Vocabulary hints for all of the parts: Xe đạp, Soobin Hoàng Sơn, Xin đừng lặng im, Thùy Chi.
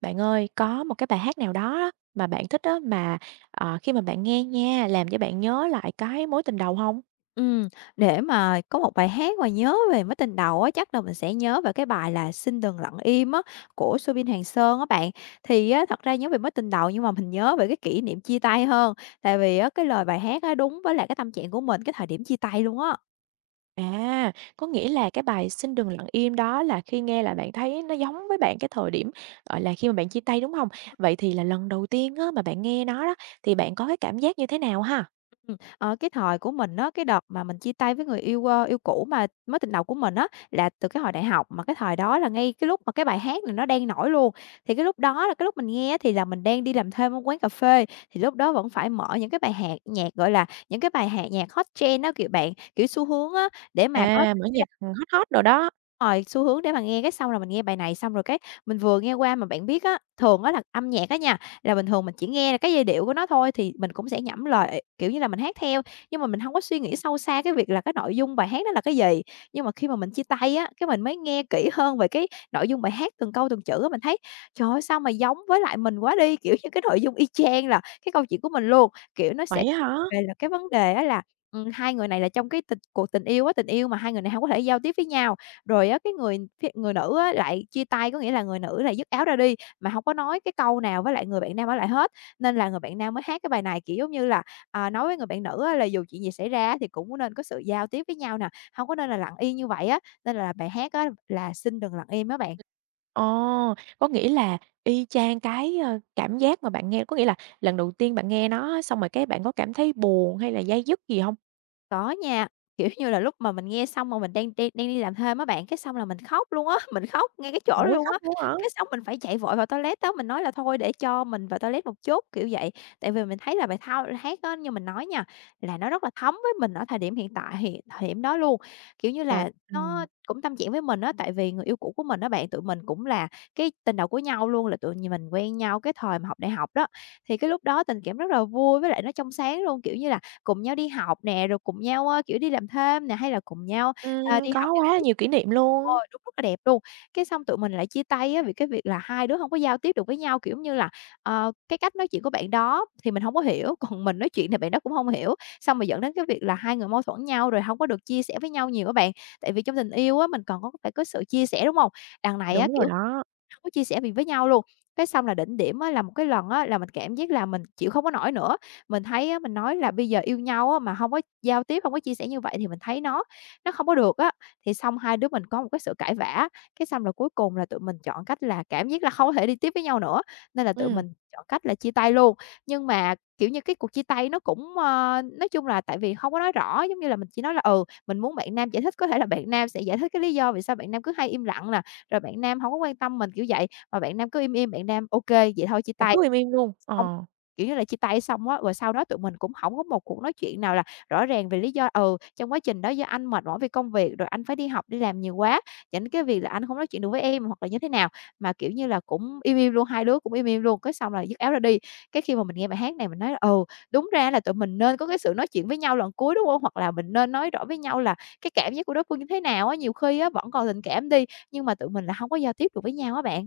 Bạn ơi, có một cái bài hát nào đó á, mà bạn thích á, mà, khi mà bạn nghe nha, làm cho bạn nhớ lại cái mối tình đầu không? Ừm, để mà có một bài hát mà nhớ về mối tình đầu á, chắc là mình sẽ nhớ về cái bài là "Xin đừng lặng im" á, của Soobin Hoàng Sơn á bạn. Thì á, thật ra nhớ về mối tình đầu nhưng mà mình nhớ về cái kỷ niệm chia tay hơn, tại vì á, cái lời bài hát á, đúng với lại cái tâm trạng của mình cái thời điểm chia tay luôn á. À, có nghĩa là cái bài "Xin đừng lặng im" đó là khi nghe là bạn thấy nó giống với bạn cái thời điểm, gọi là, khi mà bạn chia tay, đúng không? Vậy thì là lần đầu tiên á, mà bạn nghe nó đó, thì bạn có cái cảm giác như thế nào ha? Ờ, cái thời của mình á, cái đợt mà mình chia tay với người yêu, yêu cũ mà mối tình đầu của mình á, là từ cái hồi đại học, mà cái thời đó là ngay cái lúc mà cái bài hát này nó đang nổi luôn. Thì cái lúc đó là cái lúc mình nghe thì là mình đang đi làm thêm ở quán cà phê, thì lúc đó vẫn phải mở những cái bài hát nhạc, gọi là, những cái bài hát nhạc hot trend á, kiểu, bạn, kiểu, xu hướng á, để mà có À, mở nhạc, hot hot đồ đó. rồi, xu hướng để mà nghe cái xong rồi mình nghe bài này xong rồi cái mình vừa nghe qua mà bạn biết á, thường á là âm nhạc á nha, là bình thường mình chỉ nghe cái giai điệu của nó thôi thì mình cũng sẽ nhẩm lời, kiểu như là, mình hát theo, nhưng mà mình không có suy nghĩ sâu xa cái việc là cái nội dung bài hát đó là cái gì. Nhưng mà khi mà mình chia tay á, cái mình mới nghe kỹ hơn về cái nội dung bài hát từng câu từng chữ á, mình thấy, trời ơi, sao mà giống với lại mình quá đi, kiểu như, cái nội dung y chang là cái câu chuyện của mình luôn. Kiểu, nó sẽ Vậy á hả? về là cái vấn đề á là, hai người này là trong cái tình yêu á, tình yêu mà hai người này không có thể giao tiếp với nhau. Rồi á, cái người nữ á lại chia tay, có nghĩa là người nữ lại dứt áo ra đi, mà không có nói cái câu nào với lại người bạn nam ở lại hết, nên là người bạn nam mới hát cái bài này, kiểu, giống như là, à, nói với người bạn nữ á là dù chuyện gì xảy ra thì cũng nên có sự giao tiếp với nhau nè, không có nên là lặng im như vậy á, nên là bài hát á là "Xin đừng lặng im" á bạn. Ờ, có nghĩa là y chang cái, cảm giác mà bạn nghe, có nghĩa là lần đầu tiên bạn nghe nó á, xong rồi cái bạn có cảm thấy buồn hay là day dứt gì hông? Có nha, kiểu như là, lúc mà mình nghe xong mà mình đang đi làm thêm á bạn, cái xong là mình khóc luôn á, mình khóc ngay cái chỗ đó Ôi, luôn khóc á. luôn hả? Cái xong mình phải chạy vội vào toilet á, mình nói là "Thôi để cho mình vào toilet một chút", kiểu vậy. Tại vì mình thấy là bài thao hát á, như mình nói nha, là nó rất là thấm với mình ở thời điểm hiện tại hiện thời điểm đó luôn. Kiểu như Và là, ừm, nó cũng tâm trạng với mình á, tại vì người yêu cũ của mình đó bạn, tụi mình cũng là cái tình đầu của nhau luôn, là tụi mình quen nhau cái thời mà học đại học đó. Thì cái lúc đó tình cảm rất là vui với lại nó trong sáng luôn, kiểu như là, cùng nhau đi học nè, rồi cùng nhau, kiểu, đi làm thêm nè, hay là cùng nhau, ừm, à, đi học có những quá là kỹ nhiều kỷ niệm ờ, luôn. đúng, rất là đẹp luôn. Cái xong tụi mình lại chia tay á vì cái việc là hai đứa không có giao tiếp được với nhau, kiểu như là, cái cách nói chuyện của bạn đó thì mình không có hiểu, còn mình nói chuyện thì bạn đó cũng không hiểu, xong rồi dẫn đến cái việc là hai người mâu thuẫn nhau, rồi không có được chia sẻ với nhau nhiều các bạn. Tại vì trong tình yêu á, mình còn có phải có sự chia sẻ, đúng không? Đằng này á, Đúng rồi kiểu đó, có chia sẻ việc với nhau luôn. Cái xong là đỉnh điểm á, là một cái lần á, là mình cảm giác là mình chịu không có nổi nữa. Mình thấy á, mình nói là bây giờ yêu nhau á, mà không có giao tiếp, không có chia sẻ như vậy thì mình thấy nó không có được á. Thì xong hai đứa mình có một cái sự cãi vã, cái xong là cuối cùng là tụi mình chọn cách là cảm giác là không có thể đi tiếp với nhau nữa, nên là tụi ừm, mình chọn cách là chia tay luôn. Nhưng mà, kiểu như, cái cuộc chia tay nó cũng, nói chung là tại vì không có nói rõ, giống như là, mình chỉ nói là "Ừ, mình muốn bạn nam giải thích." Có thể là bạn nam sẽ giải thích cái lý do vì sao bạn nam cứ hay im lặng nè, rồi bạn nam hổng có quan tâm mình, kiểu vậy, mà bạn nam cứ im im, bạn nam "Ô kê, vậy thôi chia bạn tay." cứ im im luôn, ờ. Hông, kiểu như là, chia tay xong á, rồi sau đó tụi mình cũng hổng có một cuộc nói chuyện nào là rõ ràng về lý do, ừ, trong quá trình đó do anh mệt mỏi vì công việc, rồi anh phải đi học, đi làm nhiều quá, dẫn cái việc là anh hông nói chuyện được với em hoặc là như thế nào. Mà, kiểu như là, cũng im im luôn, hai đứa cũng im im luôn, cái xong là dứt áo ra đi. Cái khi mà mình nghe bài hát này mình nói là, ừ, đúng ra là tụi mình nên có cái sự nói chuyện với nhau lần cuối, đúng hông? Hoặc là mình nên nói rõ với nhau là cái cảm giác của đối phương như thế nào á, nhiều khi á vẫn còn tình cảm đi, nhưng mà tụi mình là hông có giao tiếp được với nhau á bạn.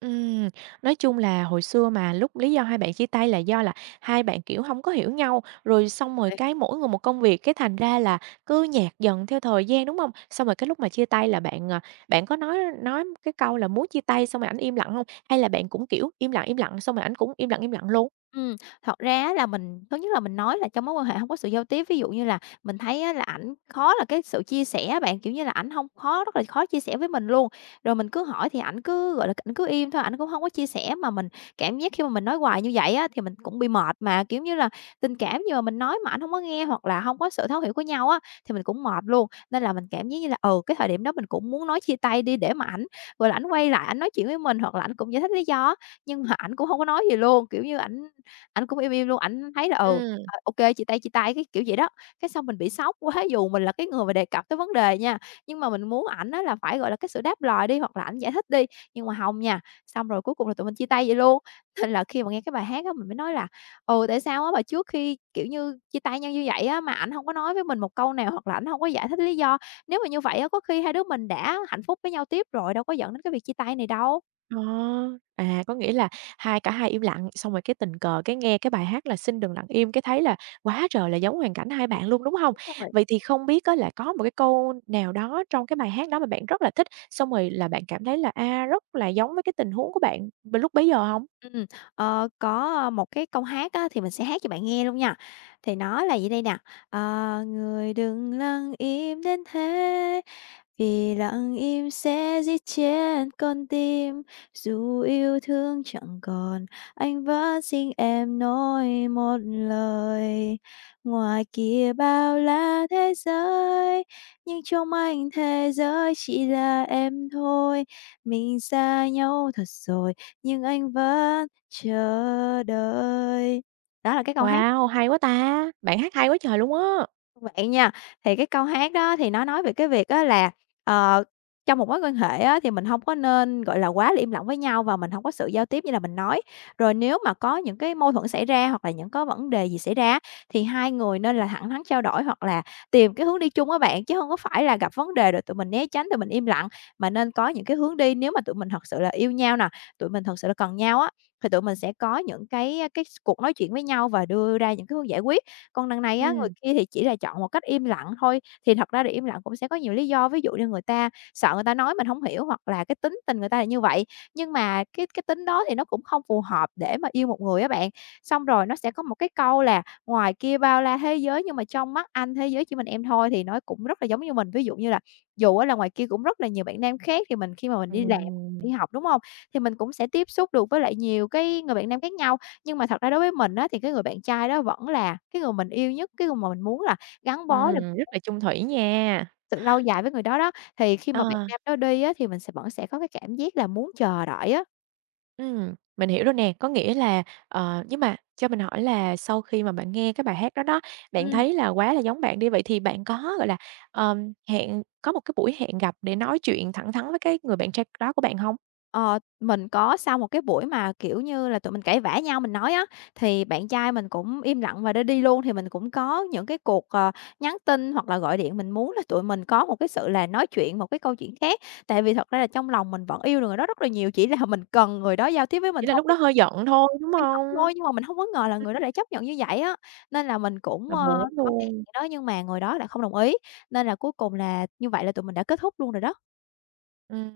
Ừm, nói chung là hồi xưa mà lúc lý do hai bạn chia tay là do là hai bạn, kiểu, không có hiểu nhau, rồi xong rồi cái mỗi người một công việc, cái thành ra là cứ nhạt dần theo thời gian, đúng không? Xong rồi cái lúc mà chia tay là bạn, bạn có nói cái câu là muốn chia tay xong rồi ảnh im lặng không? Hay là bạn cũng, kiểu, im lặng xong rồi ảnh cũng im lặng luôn? Ừm, thật ra á là mình thứ nhất là mình nói là trong mối quan hệ hông có sự giao tiếp, ví dụ như là mình thấy á là ảnh khó là cái sự chia sẻ á bạn, kiểu như là, ảnh hông khó rất là khó chia sẻ với mình luôn. Rồi mình cứ hỏi thì ảnh cứ, gọi là, ảnh cứ im thôi, ảnh cũng hông có chia sẻ, mà mình cảm giác khi mà mình nói hoài như vậy á thì mình cũng bị mệt mà, kiểu như là, tình cảm nhưng mà mình nói mà ảnh hông có nghe hoặc là hông có sự thấu hiểu của nhau á thì mình cũng mệt luôn. Nên là mình cảm giác như là, ừ, cái thời điểm đó mình cũng muốn nói chia tay đi để mà ảnh, gọi là, ảnh quay lại ảnh nói chuyện với mình hoặc là ảnh cũng giải thích lý do á, nhưng mà ảnh cũng hông có nói gì luôn, kiểu như, ảnh Ảnh cũng im im luôn, ảnh thấy là, Ừm. Ô chia tay, cái kiểu vậy đó. Cái xong mình bị sốc quá, dù mình là cái người mà đề cập tới vấn đề nha, nhưng mà mình muốn ảnh á là phải, gọi là, cái sự đáp lời đi, hoặc là ảnh giải thích đi, nhưng mà hông nha. Xong rồi cuối cùng là tụi mình chia tay vậy luôn. Nên là khi mà nghe cái bài hát á, mình mới nói là "Ừ, tại sao á mà trước khi, kiểu như, chia tay nhau như vậy á, mà ảnh hông có nói với mình một câu nào, hoặc là ảnh hông có giải thích lý do. Nếu mà như vậy á, có khi hai đứa mình đã hạnh phúc với nhau tiếp rồi, đâu có dẫn đến cái việc chia tay này đâu." Ờ, à, có nghĩa là cả hai im lặng, xong rồi cái tình cờ cái nghe cái bài hát là "Xin đừng lặng im", cái thấy là quá trời là giống hoàn cảnh hai bạn luôn, đúng hông? Đúng rồi. Vậy thì không biết á là có một cái câu nào đó trong cái bài hát đó mà bạn rất là thích, xong rồi là bạn cảm thấy là, rất là giống với cái tình huống của bạn b lúc bấy giờ hông? Ừm, có, một cái câu hát á, thì mình sẽ hát cho bạn nghe luôn nha. Thì nó là vậy đây nè, ờ, người đừng lặng im đến thế, vì lặng im sẽ giết chết con tim, dù yêu thương chẳng còn, anh vẫn xin em nói một lời. Ngoài kia bao la thế giới, nhưng trong anh thế giới chỉ là em thôi. Mình xa nhau thật rồi, nhưng anh vẫn chờ đợi. Đó là cái câu hát. Wow, hay quá ta! Bạn hát hay quá trời luôn á! Vậy nha, thì cái câu hát đó thì nó nói về cái việc á là, ờ, trong một mối quan hệ á thì mình không có nên, gọi là, quá là im lặng với nhau và mình không có sự giao tiếp như là mình nói. Rồi nếu mà có những cái mâu thuẫn xảy ra hoặc là những có vấn đề gì xảy ra thì hai người nên là thẳng thắn trao đổi hoặc là tìm cái hướng đi chung á bạn, chứ không có phải là gặp vấn đề rồi tụi mình né tránh, tụi mình im lặng, mà nên có những cái hướng đi nếu mà tụi mình thật sự là yêu nhau nè, tụi mình thật sự là cần nhau á, thì tụi mình sẽ có những cái cuộc nói chuyện với nhau và đưa ra những cái hướng giải quyết. Còn đằng này á, người Ừm. kia thì chỉ là chọn một cách im lặng thôi, thì thật ra thì im lặng cũng sẽ có nhiều lý do, ví dụ như người ta sợ người ta nói mình không hiểu hoặc là cái tính tình người ta là như vậy. Nhưng mà cái tính đó thì nó cũng không phù hợp để mà yêu một người á bạn. Xong rồi nó sẽ có một cái câu là "Ngoài kia bao la thế giới nhưng mà trong mắt anh thế giới chỉ mình em thôi", thì nó cũng rất là giống như mình. Ví dụ như là dù á là ngoài kia cũng rất là nhiều bạn nam khác thì mình khi mà mình đi làm, Ừm. đi học, đúng không? Thì mình cũng sẽ tiếp xúc được với lại nhiều cái người bạn nam khác nhau. Nhưng mà thật ra đối với mình á, thì cái người bạn trai đó vẫn là cái người mình yêu nhất, cái người mà mình muốn là gắn bó được Rất là chung thủy nha. sự lâu dài với người đó đó, thì khi mà bạn Ờ. nam đó đi á, thì mình vẫn sẽ có cái cảm giác là muốn chờ đợi á. Mình hiểu rồi nè, có nghĩa là nhưng mà cho mình hỏi là sau khi mà bạn nghe cái bài hát đó đó, bạn Ừm. thấy là quá là giống bạn đi, vậy thì bạn có, gọi là, hẹn có một cái buổi hẹn gặp để nói chuyện thẳng thắn với cái người bạn trai đó của bạn không? Ờ, mình có sau một cái buổi mà, kiểu như là, tụi mình cãi vã nhau mình nói á, thì bạn trai mình cũng im lặng và ra đi luôn. Thì mình cũng có những cái cuộc, nhắn tin hoặc là gọi điện, mình muốn là tụi mình có một cái sự là nói chuyện một cái câu chuyện khác. Tại vì thật ra là trong lòng mình vẫn yêu được người đó rất là nhiều, chỉ là mình cần người đó giao tiếp với mình Chỉ là thôi. lúc đó hơi giận thôi, đúng Hy vọng không? thôi, nhưng mà mình không có ngờ là người đó lại chấp nhận như vậy á, nên là mình cũng, Là buồn lắm có hẹn luôn. đó nhưng mà người đó lại không đồng ý, nên là cuối cùng là như vậy là tụi mình đã kết thúc luôn rồi đó. Ừm,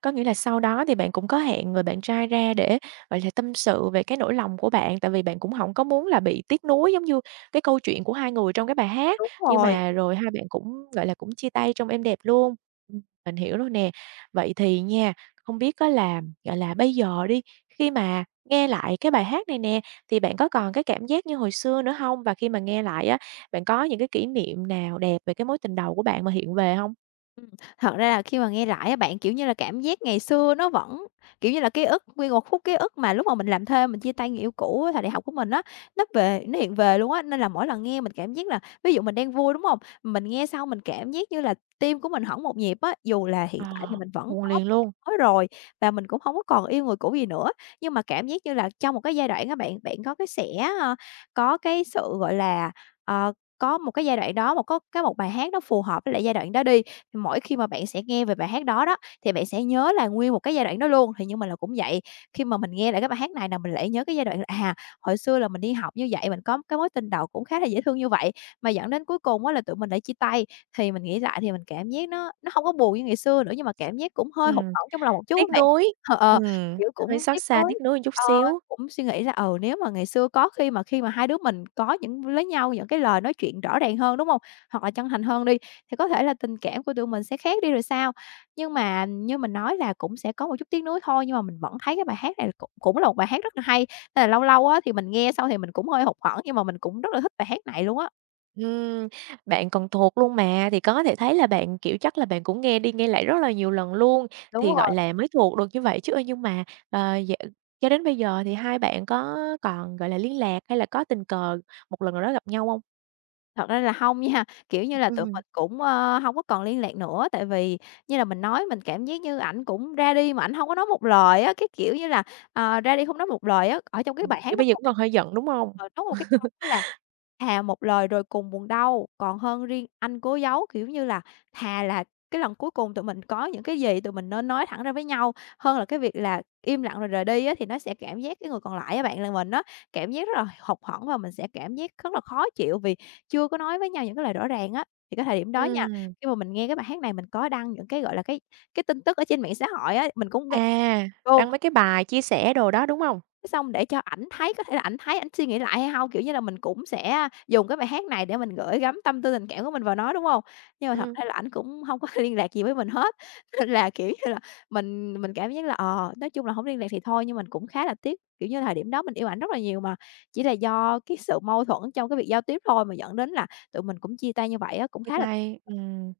có nghĩa là sau đó thì bạn cũng có hẹn người bạn trai ra để, gọi là, tâm sự về cái nỗi lòng của bạn, tại vì bạn cũng Ừm, không có muốn là bị tiếc nuối giống như cái câu chuyện của hai người trong cái bài hát, đúng nhưng rồi. mà rồi hai bạn cũng, gọi là, cũng chia tay trong êm đẹp luôn. Ừm, mình hiểu rồi nè. Vậy thì nha, không biết có là, gọi là, bây giờ đi, khi mà nghe lại cái bài hát này nè, thì bạn có còn cái cảm giác như hồi xưa nữa không? Và khi mà nghe lại á, bạn có những cái kỷ niệm nào đẹp về cái mối tình đầu của bạn mà hiện về không? Ừm, thật ra là khi mà nghe lại á bạn, kiểu như là, cảm giác ngày xưa nó vẫn kiểu như là, ký ức, nguyên một khúc ký ức mà lúc mà mình làm thuê mình chia tay người yêu cũ á thời đại học của mình á, nó hiện về luôn á. Nên là mỗi lần nghe mình cảm giác là ví dụ mình đang vui, đúng không? Mình nghe xong mình cảm giác như là tim của mình hẫng một nhịp á, dù là hiện Ờ, tại thì mình vẫn buồn có liền luôn. mới rồi và mình cũng không có còn yêu người cũ gì nữa. Nhưng mà cảm giác như là trong một cái giai đoạn các bạn, bạn có cái sẽ, ơ, có cái sự, gọi là, có một cái giai đoạn đó, một có cái một bài hát nó phù hợp với lại giai đoạn đó đi, thì mỗi khi mà bạn sẽ nghe về bài hát đó đó, thì bạn sẽ nhớ là nguyên một cái giai đoạn đó luôn. Thì nhưng mà là cũng vậy, khi mà mình nghe lại cái bài hát này là mình lại nhớ cái giai đoạn là, hồi xưa là mình đi học như vậy, mình có cái mối tình đầu cũng khá là dễ thương như vậy, mà dẫn đến cuối cùng á là tụi mình lại chia tay. Thì mình nghĩ lại thì mình cảm giác nó không có buồn như ngày xưa nữa, nhưng mà cảm giác cũng hơi hụt Ừm, hẫng trong lòng một chút tiếc á bạn. nuối, Ờ, ờ, ừm, kiểu, cũng hơi xót tiếc xa, nuối, tiếc nuối một chút ờ, xíu. cũng suy nghĩ là, ừ, nếu mà ngày xưa có khi mà hai đứa mình có những với nhau những cái lời nói chuyện rõ ràng hơn, đúng không? Hoặc là chân thành hơn đi thì có thể là tình cảm của tụi mình sẽ khác đi rồi sao. Nhưng mà như mình nói là cũng sẽ có một chút tiếc nuối thôi, nhưng mà mình vẫn thấy cái bài hát này cũng cũng là một bài hát rất là hay, nên là lâu lâu á thì mình nghe xong thì mình cũng hơi hụt hẫng, nhưng mà mình cũng rất là thích bài hát này luôn á. Ừm, bạn còn thuộc luôn mà, thì có thể thấy là bạn, kiểu, chắc là bạn cũng nghe đi nghe lại rất là nhiều lần luôn, Đúng thì, gọi rồi, là, mới thuộc được như vậy chứ. Ơ, nhưng mà, dạ cho đến bây giờ thì hai bạn có còn, gọi là, liên lạc hay là có tình cờ một lần nào đó gặp nhau hông? thật ra là không nha, kiểu như là, tụi Ừm, mình cũng, hông có còn liên lạc nữa, tại vì như là mình nói mình cảm giác như ảnh cũng ra đi mà ảnh không có nói một lời á, cái kiểu như là, ra đi không nói một lời á, ở trong cái bài hát kiểu, nó bây giờ còn cũng cái còn hơi giận, đúng hông? Nó một cái câu đó là "Thà một lời rồi cùng buồn đau, còn hơn riêng anh cố giấu", kiểu như là, thà là cái lần cuối cùng tụi mình có những cái gì tụi mình nên nói thẳng ra với nhau, hơn là cái việc là im lặng rồi rời đi á, thì nó sẽ cảm giác cái người còn lại á bạn, là mình á, cảm giác rất là hụt hẫng và mình sẽ cảm giác rất là khó chịu vì chưa có nói với nhau những cái lời rõ ràng á. Thì cái thời điểm đó nha, Ừm, khi mà mình nghe cái bài hát này mình có đăng những cái, gọi là, cái tin tức ở trên mạng xã hội á, mình cũng nghe à, luôn. đăng mấy cái bài chia sẻ đồ đó, đúng hông? Cái xong để cho ảnh thấy, có thể là ảnh thấy ảnh suy nghĩ lại hay hông, kiểu như là, mình cũng sẽ dùng cái bài hát này để mình gửi gắm tâm tư tình cảm của mình vào nó, đúng hông? Nhưng mà thật Ừm. ra là ảnh cũng hông có liên lạc gì với mình hết, nên là, kiểu như là, mình cảm giác là, ờ, nói chung là hổng liên lạc thì thôi, nhưng mình cũng khá là tiếc, kiểu như, thời điểm đó mình yêu ảnh rất là nhiều mà, chỉ là do cái sự mâu thuẫn trong cái việc giao tiếp thôi mà dẫn đến là tụi mình cũng chia tay như vậy á, cũng Chia khá là tay, ừm.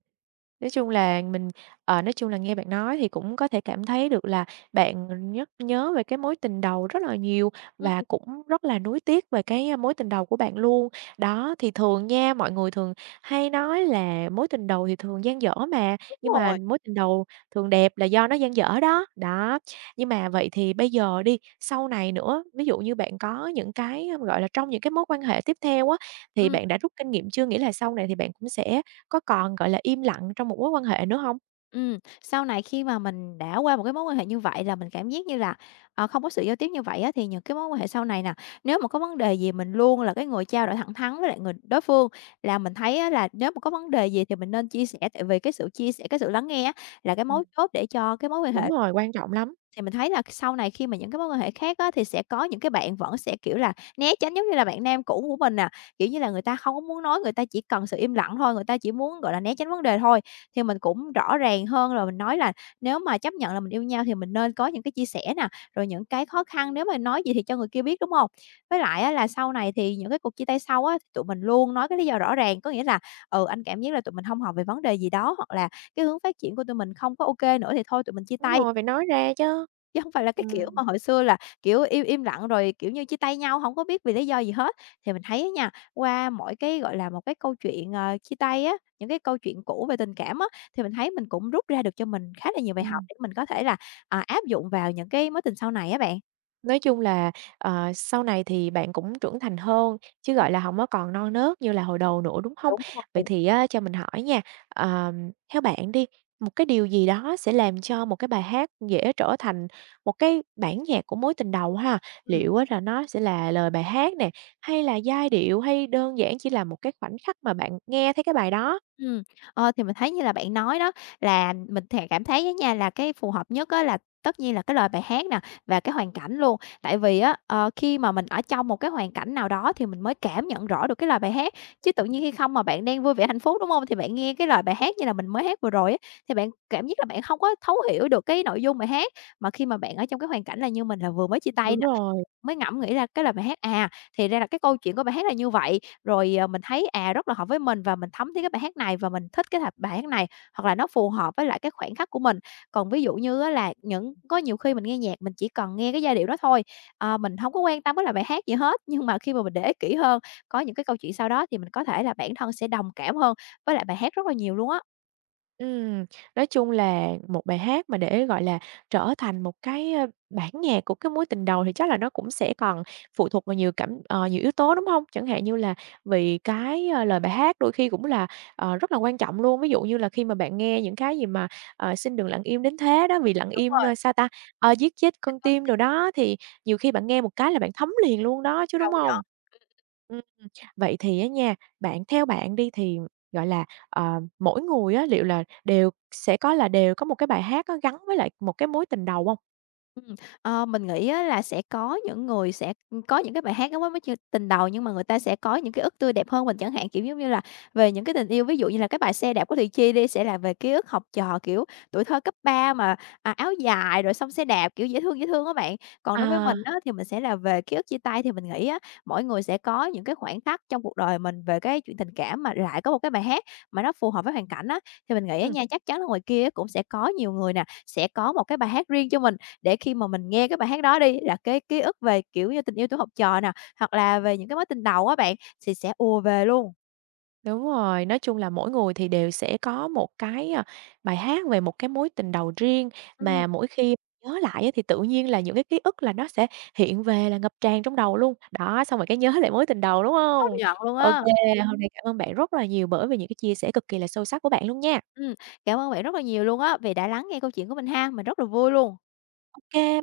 Nói chung là mình nói chung là nghe bạn nói thì cũng có thể cảm thấy được là bạn nhắc nhớ về cái mối tình đầu rất là nhiều Ừm, và cũng rất là nuối tiếc về cái, mối tình đầu của bạn luôn. Đó, thì thường nha, mọi người thường hay nói là mối tình đầu thì thường dang dở mà, đúng nhưng mà rồi. mối tình đầu thường đẹp là do nó dang dở đó. Đó, nhưng mà vậy thì bây giờ đi, sau này nữa, ví dụ như bạn có những cái, gọi là, trong những cái mối quan hệ tiếp theo á, thì Ừm. bạn đã rút kinh nghiệm chưa? Nghĩa là sau này thì bạn cũng sẽ có còn, gọi là, im lặng trong một mối quan hệ nữa hông? Ừm, sau này khi mà mình đã qua một cái mối quan hệ như vậy là mình cảm giác như là, không có sự giao tiếp như vậy á, thì những cái mối quan hệ sau này nè, nếu mà có vấn đề gì mình luôn là cái người trao đổi thẳng thắn với lại người đối phương. Là mình thấy á là nếu mà có vấn đề gì thì mình nên chia sẻ, tại vì cái sự chia sẻ, cái sự lắng nghe á là cái Ừm. mấu chốt để cho cái mối quan Đúng hệ. rồi, quan trọng lắm. Thì mình thấy là sau này khi mà những cái mối quan hệ khác á, thì sẽ có những cái bạn vẫn sẽ, kiểu là, né tránh giống như là bạn nam cũ của mình nè, kiểu như là, người ta không có muốn nói, người ta chỉ cần sự im lặng thôi, người ta chỉ muốn, gọi là, né tránh vấn đề thôi. Thì mình cũng rõ ràng hơn rồi mình nói là nếu mà chấp nhận là mình yêu nhau thì mình nên có những cái chia sẻ nè, rồi những cái khó khăn nếu mà nói gì thì cho người kia biết, đúng không? Với lại á, là sau này thì những cái cuộc chia tay sau á, tụi mình luôn nói cái lý do rõ ràng, có nghĩa là, ừ, anh cảm giác là tụi mình không hợp về vấn đề gì đó, hoặc là cái hướng phát triển của tụi mình không có ok nữa thì thôi tụi mình chia Đúng tay. rồi, phải nói ra chứ. Chứ không phải là cái kiểu Ừm, mà hồi xưa là, kiểu, im im lặng rồi, kiểu như, chia tay nhau không có biết vì lý do gì hết. Thì mình thấy á nha, qua mỗi cái, gọi là, một cái câu chuyện, chia tay á, những cái câu chuyện cũ về tình cảm á, thì mình thấy mình cũng rút ra được cho mình khá là nhiều bài học ừm. để mình có thể là, áp dụng vào những cái mối tình sau này á bạn. Nói chung là, sau này thì bạn cũng trưởng thành hơn, chứ, Ừm, gọi là, không có còn non nớt như là hồi đầu nữa, đúng không? đúng Vậy rồi. thì á cho mình hỏi nha, theo bạn đi, một cái điều gì đó sẽ làm cho một cái bài hát dễ trở thành một cái bản nhạc của mối tình đầu ha? Ừm. Liệu á là nó sẽ là lời bài hát nè, hay là giai điệu, hay đơn giản chỉ là một cái khoảnh khắc mà bạn nghe thấy cái bài đó? Ừm, thì mình thấy như là bạn nói đó, là mình thè cảm thấy á nha, là cái phù hợp nhất á là tất nhiên là cái lời bài hát nè và cái hoàn cảnh luôn. Tại vì á, khi mà mình ở trong một cái hoàn cảnh nào đó thì mình mới cảm nhận rõ được cái lời bài hát, chứ tự nhiên khi không mà bạn đang vui vẻ hạnh phúc, đúng không? Thì bạn nghe cái lời bài hát như là mình mới hát vừa rồi á, thì bạn cảm giác là bạn không có thấu hiểu được cái nội dung bài hát. Mà khi mà bạn ở trong cái hoàn cảnh là như mình là vừa mới chia tay Đúng nè, rồi. mới ngẫm nghĩ ra cái lời bài hát, thì ra là cái câu chuyện của bài hát là như vậy, rồi, ờ, mình thấy, rất là hợp với mình và mình thấm thấy cái bài hát này và mình thích cái bài hát này, hoặc là nó phù hợp với lại cái khoảnh khắc của mình. Còn ví dụ như á là những có nhiều khi mình nghe nhạc mình chỉ cần nghe cái giai điệu đó thôi, mình không có quan tâm cái lời bài hát gì hết, nhưng mà khi mà mình để ý kỹ hơn, có những cái câu chuyện sau đó thì mình có thể là bản thân sẽ đồng cảm hơn với lại bài hát rất là nhiều luôn á. Ừm, nói chung là một bài hát mà để, gọi là, trở thành một cái, bản nhạc của cái mối tình đầu thì chắc là nó cũng sẽ còn phụ thuộc vào nhiều nhiều yếu tố, đúng không? Chẳng hạn như là vì cái, lời bài hát đôi khi cũng là, rất là quan trọng luôn. Ví dụ như là khi mà bạn nghe những cái gì mà, "Xin đừng lặng im đến thế" đó, "Vì lặng im" sao ta, "Giết chết con tim" đồ đó, thì nhiều khi bạn nghe một cái là bạn thấm liền luôn đó chứ, đúng hông? Vậy thì á nha, bạn theo bạn đi thì, gọi là, mỗi người á, liệu là đều sẽ có là đều có một cái bài hát á gắn với lại một cái mối tình đầu không? Ừm, mình nghĩ á là sẽ có những người sẽ, có những cái bài hát nó mới mới ch tình đầu nhưng mà người ta sẽ có những ký ức tươi đẹp hơn mình chẳng hạn, kiểu, giống như là về những cái tình yêu. Ví dụ như là cái bài "Xe đạp" của Thùy Chi đi, sẽ là về ký ức học trò, kiểu, tuổi thơ cấp 3 mà, áo dài rồi xong xe đạp, kiểu, dễ thương các bạn. Còn đối với À. mình á thì mình sẽ là về ký ức chia tay, thì mình nghĩ á, mỗi người sẽ có những cái khoảnh khắc trong cuộc đời mình về cái chuyện tình cảm mà lại có một cái bài hát mà nó phù hợp với hoàn cảnh á, thì mình nghĩ á Ừm, nha, chắc chắn là ngoài kia cũng sẽ có nhiều người nè, sẽ có một cái bài hát riêng cho mình để khi mà mình nghe cái bài hát đó đi là cái ký ức về, kiểu như, tình yêu tuổi học trò nè, hoặc là về những cái mối tình đầu á bạn, thì sẽ ùa về luôn. đúng rồi, nói chung là mỗi người thì đều sẽ có một cái, bài hát về một cái mối tình đầu riêng, Ừm, mà mỗi khi nhớ lại á thì tự nhiên là những cái ký ức là nó sẽ hiện về là ngập tràn trong đầu luôn. Đó, xong rồi cái nhớ lại mối tình đầu, đúng công không? nhận luôn OK, á. hôm nay cảm ơn bạn rất là nhiều bởi vì những cái chia sẻ cực kỳ là sâu sắc của bạn luôn nha. Ừm, cảm ơn bạn rất là nhiều luôn á, vì đã lắng nghe câu chuyện của mình ha, mình rất là vui luôn. OK.